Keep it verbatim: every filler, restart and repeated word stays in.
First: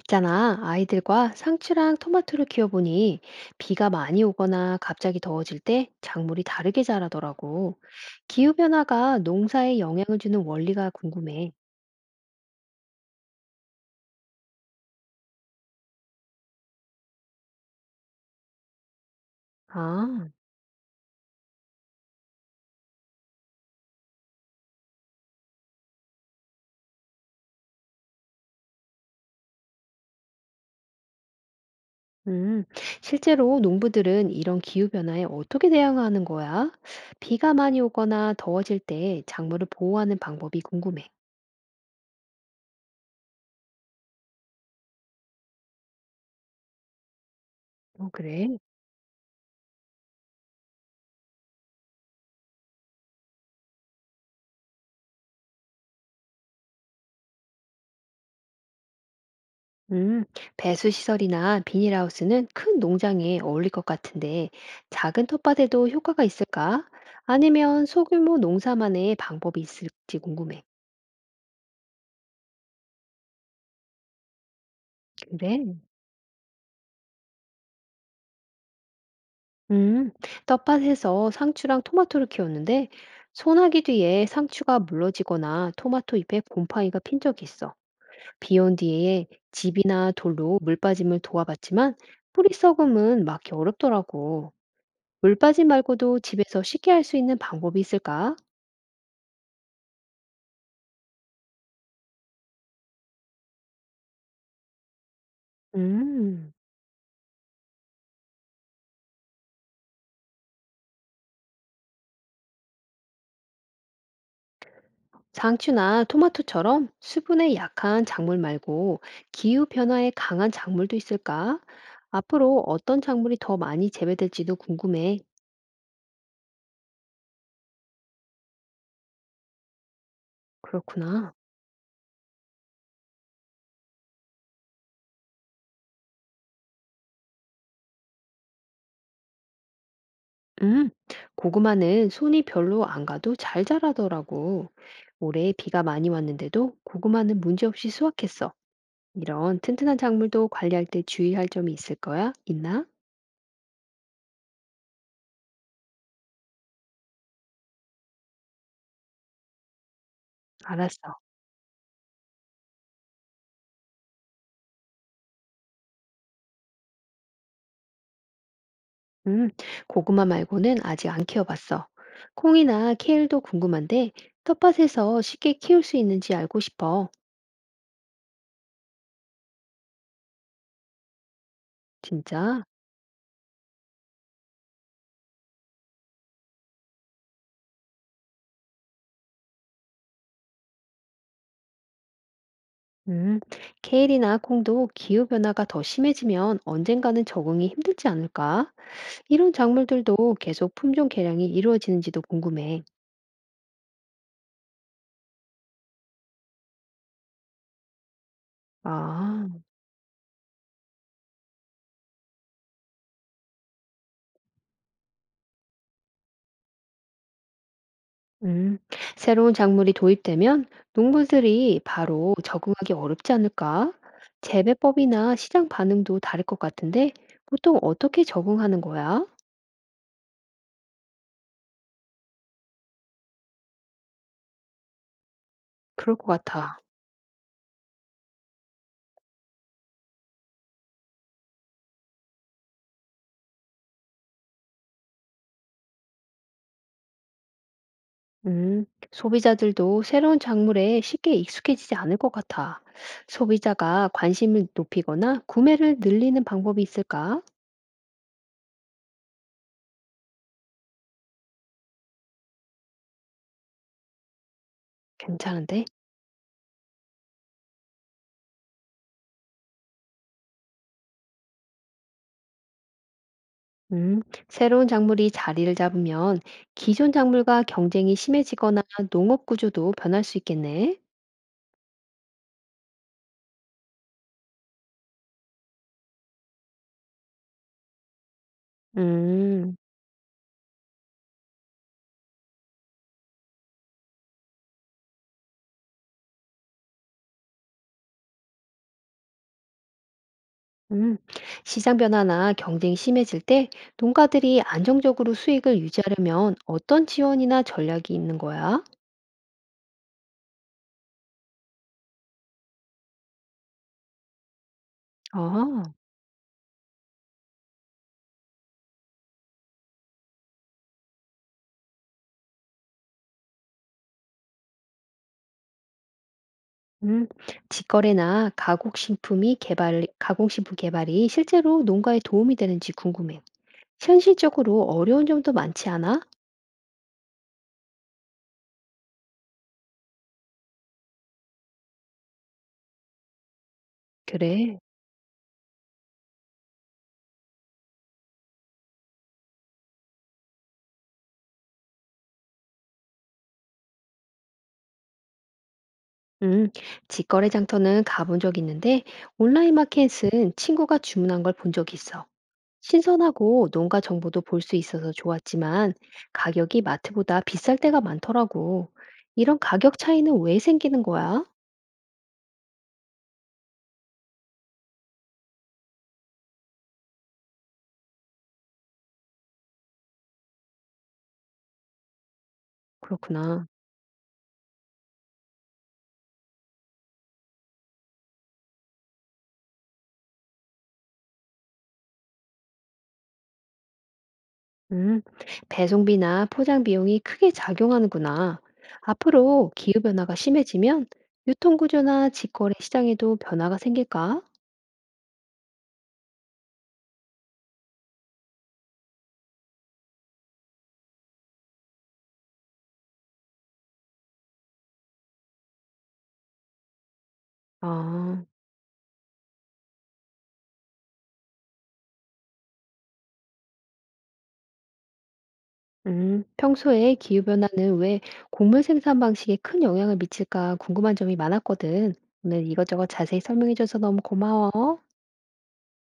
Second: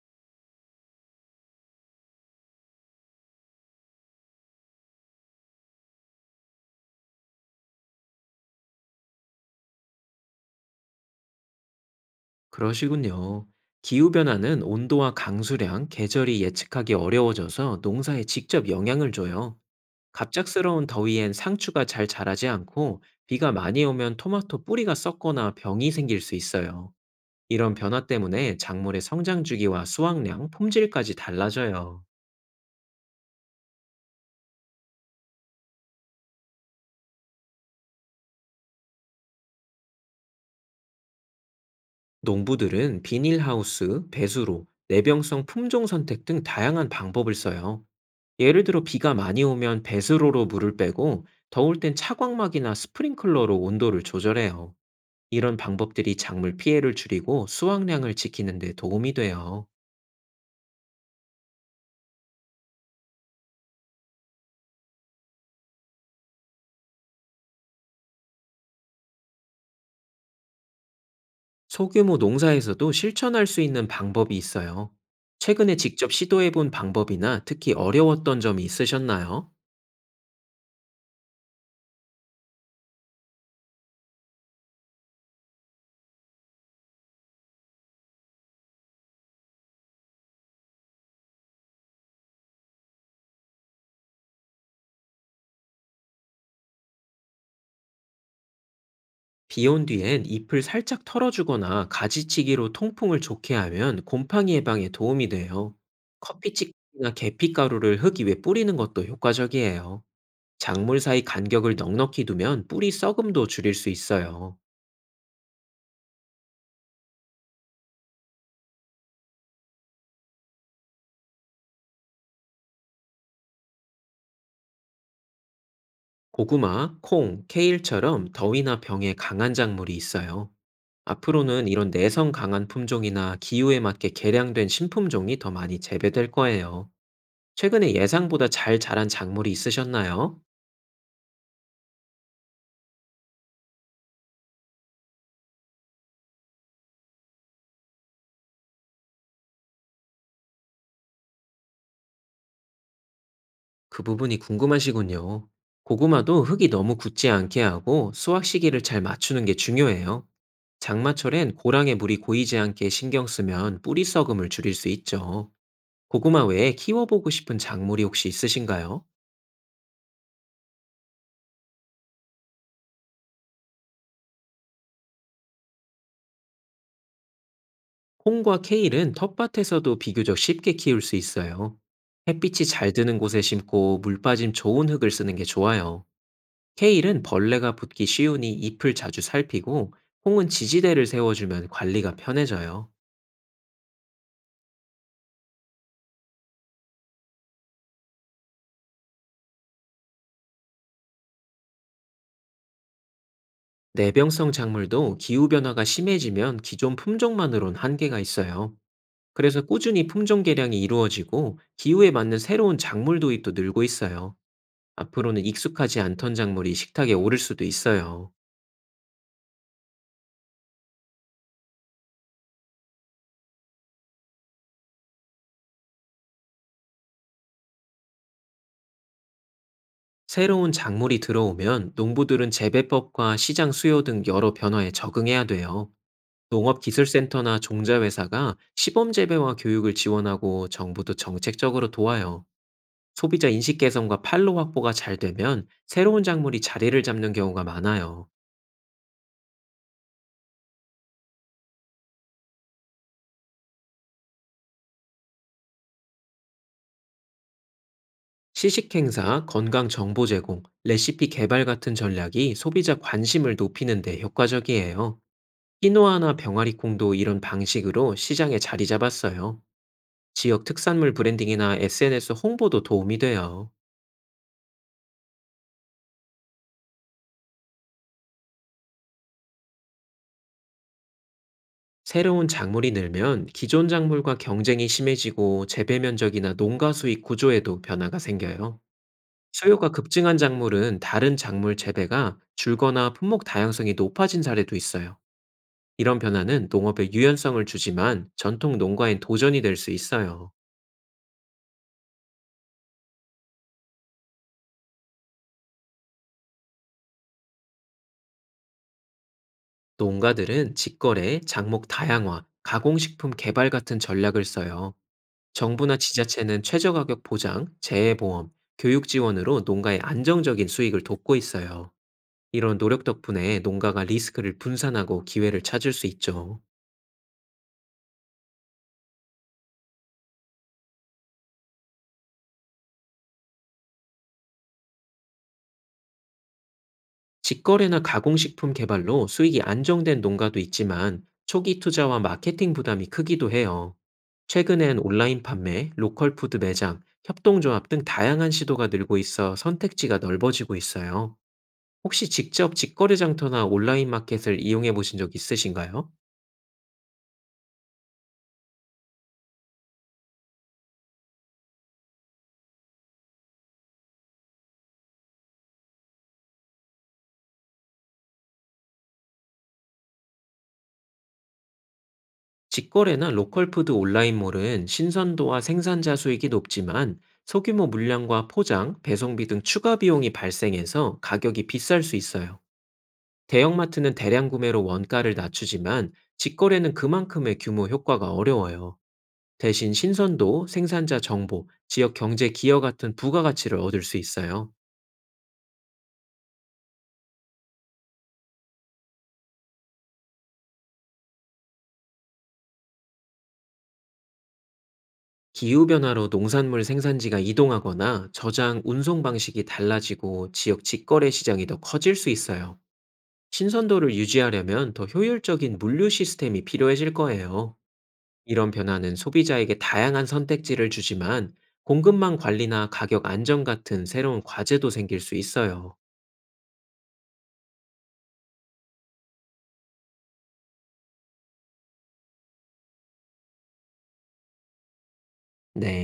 있잖아, 아이들과 상추랑 토마토를 키워보니 비가 많이 오거나 갑자기 더워질 때 작물이 다르게 자라더라고. 기후변화가 농사에 영향을 주는 원리가 궁금해. 그러시군요. 기후변화는 온도와 강수량, 계절이 예측하기 어려워져서 농사에 직접 영향을 줘요. 아, 갑작스러운 더위엔 상추가 잘 자라지 않고 비가 많이 오면 토마토 뿌리가 썩거나 병이 생길 수 있어요. 이런 변화 때문에 작물의 성장 주기와 수확량, 품질까지 달라져요. 음. 실제로 농부들은 이런 기후변화에 어떻게 대응하는 거야? 비가 많이 오거나 더워질 때 작물을 보호하는 방법이 궁금해. 농부들은 비닐하우스, 배수로, 내병성 품종 선택 등 다양한 방법을 써요. 어, 그래. 예를 들어 비가 많이 오면 배수로로 물을 빼고 더울 땐 차광막이나 스프링클러로 온도를 조절해요. 이런 방법들이 작물 피해를 줄이고 수확량을 지키는 데 도움이 돼요. 음, 배수시설이나 비닐하우스는 큰 농장에 어울릴 것 같은데, 작은 텃밭에도 효과가 있을까? 아니면 소규모 농사만의 방법이 있을지 궁금해. 소규모 농사에서도 실천할 수 있는 방법이 있어요. 그래? 최근에 직접 시도해 본 방법이나 특히 어려웠던 점이 있으셨나요? 음, 텃밭에서 상추랑 토마토를 키웠는데, 소나기 뒤에 상추가 물러지거나 토마토 잎에 곰팡이가 핀 적이 있어. 비온 뒤에 집이나 돌로 물 빠짐을 도와봤지만, 뿌리 썩음은 막기 어렵더라고. 물 빠짐 말고도 집에서 쉽게 할 수 있는 방법이 있을까? 비 온 뒤엔 잎을 살짝 털어주거나 가지치기로 통풍을 좋게 하면 곰팡이 예방에 도움이 돼요. 음, 커피찍이나 계피가루를 흙 위에 뿌리는 것도 효과적이에요. 작물 사이 간격을 넉넉히 두면 뿌리 썩음도 줄일 수 있어요. 상추나 토마토처럼 수분에 약한 작물 말고 기후 변화에 강한 작물도 있을까? 앞으로 어떤 작물이 더 많이 재배될지도 궁금해. 고구마, 콩, 케일처럼 더위나 병에 강한 작물이 있어요. 그렇구나. 앞으로는 이런 내성 강한 품종이나 기후에 맞게 개량된 신품종이 더 많이 재배될 거예요. 최근에 예상보다 잘 자란 작물이 있으셨나요? 음, 고구마는 손이 별로 안 가도 잘 자라더라고. 올해 비가 많이 왔는데도 고구마는 문제없이 수확했어. 이런 튼튼한 작물도 관리할 때 주의할 점이 있을 거야? 있나? 그 부분이 궁금하시군요. 고구마도 흙이 너무 굳지 않게 하고 수확 시기를 잘 맞추는 게 중요해요. 알았어. 장마철엔 고랑에 물이 고이지 않게 신경 쓰면 뿌리 썩음을 줄일 수 있죠. 고구마 외에 키워보고 싶은 작물이 혹시 있으신가요? 음, 고구마 말고는 아직 안 키워봤어. 콩이나 케일도 궁금한데, 텃밭에서 쉽게 키울 수 있는지 알고 싶어. 콩과 케일은 텃밭에서도 비교적 쉽게 키울 수 있어요. 진짜? 햇빛이 잘 드는 곳에 심고 물 빠짐 좋은 흙을 쓰는 게 좋아요. 케일은 벌레가 붙기 쉬우니 잎을 자주 살피고 콩은 지지대를 세워주면 관리가 편해져요. 음, 케일이나 콩도 기후변화가 더 심해지면 언젠가는 적응이 힘들지 않을까? 이런 작물들도 계속 품종 개량이 이루어지는지도 궁금해. 내병성 작물도 기후변화가 심해지면 기존 품종만으론 한계가 있어요. 아. 그래서 꾸준히 품종 개량이 이루어지고 기후에 맞는 새로운 작물 도입도 늘고 있어요. 앞으로는 익숙하지 않던 작물이 식탁에 오를 수도 있어요. 음, 새로운 작물이 도입되면 농부들이 바로 적응하기 어렵지 않을까? 재배법이나 시장 반응도 다를 것 같은데 보통 어떻게 적응하는 거야? 새로운 작물이 들어오면 농부들은 재배법과 시장 수요 등 여러 변화에 적응해야 돼요. 그럴 것 같아. 농업기술센터나 종자회사가 시범재배와 교육을 지원하고 정부도 정책적으로 도와요. 소비자 인식 개선과 판로 확보가 잘 되면 새로운 작물이 자리를 잡는 경우가 많아요. 음, 소비자들도 새로운 작물에 쉽게 익숙해지지 않을 것 같아. 소비자가 관심을 높이거나 구매를 늘리는 방법이 있을까? 시식 행사, 건강 정보 제공, 레시피 개발 같은 전략이 소비자 관심을 높이는 데 효과적이에요. 괜찮은데? 키노아나 병아리콩도 이런 방식으로 시장에 자리 잡았어요. 지역 특산물 브랜딩이나 에스엔에스 홍보도 도움이 돼요. 음, 새로운 작물이 자리를 잡으면 기존 작물과 경쟁이 심해지거나 농업 구조도 변할 수 있겠네. 새로운 작물이 늘면 기존 작물과 경쟁이 심해지고 재배 면적이나 농가 수익 구조에도 변화가 생겨요. 음, 수요가 급증한 작물은 다른 작물 재배가 줄거나 품목 다양성이 높아진 사례도 있어요. 이런 변화는 농업의 유연성을 주지만 전통 농가엔 도전이 될 수 있어요. 음. 시장 변화나 경쟁이 심해질 때 농가들이 안정적으로 수익을 유지하려면 어떤 지원이나 전략이 있는 거야? 농가들은 직거래, 작목 다양화, 가공식품 개발 같은 전략을 써요. 아, 정부나 지자체는 최저가격 보장, 재해보험, 교육 지원으로 농가의 안정적인 수익을 돕고 있어요. 이런 노력 덕분에 농가가 리스크를 분산하고 기회를 찾을 수 있죠. 음. 직거래나 가공식품이 개발, 가공식품 개발이 실제로 농가에 도움이 되는지 궁금해. 현실적으로 어려운 점도 많지 않아? 직거래나 가공식품 개발로 수익이 안정된 농가도 있지만 초기 투자와 마케팅 부담이 크기도 해요. 그래. 최근엔 온라인 판매, 로컬 푸드 매장, 협동조합 등 다양한 시도가 늘고 있어 선택지가 넓어지고 있어요. 혹시 직접 직거래 장터나 온라인 마켓을 이용해 보신 적 있으신가요? 음, 직거래 장터는 가본 적 있는데 온라인 마켓은 친구가 주문한 걸 본 적이 있어. 신선하고 농가 정보도 볼 수 있어서 좋았지만 가격이 마트보다 비쌀 때가 많더라고. 이런 가격 차이는 왜 생기는 거야? 직거래나 로컬 푸드 온라인몰은 신선도와 생산자 수익이 높지만 소규모 물량과 포장, 배송비 등 추가 비용이 발생해서 가격이 비쌀 수 있어요. 그렇구나. 대형마트는 대량 구매로 원가를 낮추지만 직거래는 그만큼의 규모 효과가 어려워요. 대신 신선도, 생산자 정보, 지역 경제 기여 같은 부가가치를 얻을 수 있어요. 음, 배송비나 포장 비용이 크게 작용하는구나. 앞으로 기후변화가 심해지면 유통구조나 직거래 시장에도 변화가 생길까? 기후변화로 농산물 생산지가 이동하거나 저장, 운송 방식이 달라지고 지역 직거래 시장이 더 커질 수 있어요. 신선도를 유지하려면 더 효율적인 물류 시스템이 필요해질 거예요. 아, 이런 변화는 소비자에게 다양한 선택지를 주지만 공급망 관리나 가격 안정 같은 새로운 과제도 생길 수 있어요. 음, 평소에 기후변화는 왜 곡물 생산 방식에 큰 영향을 미칠까 궁금한 점이 많았거든. 오늘 이것저것 자세히 설명해줘서 너무 고마워. 네.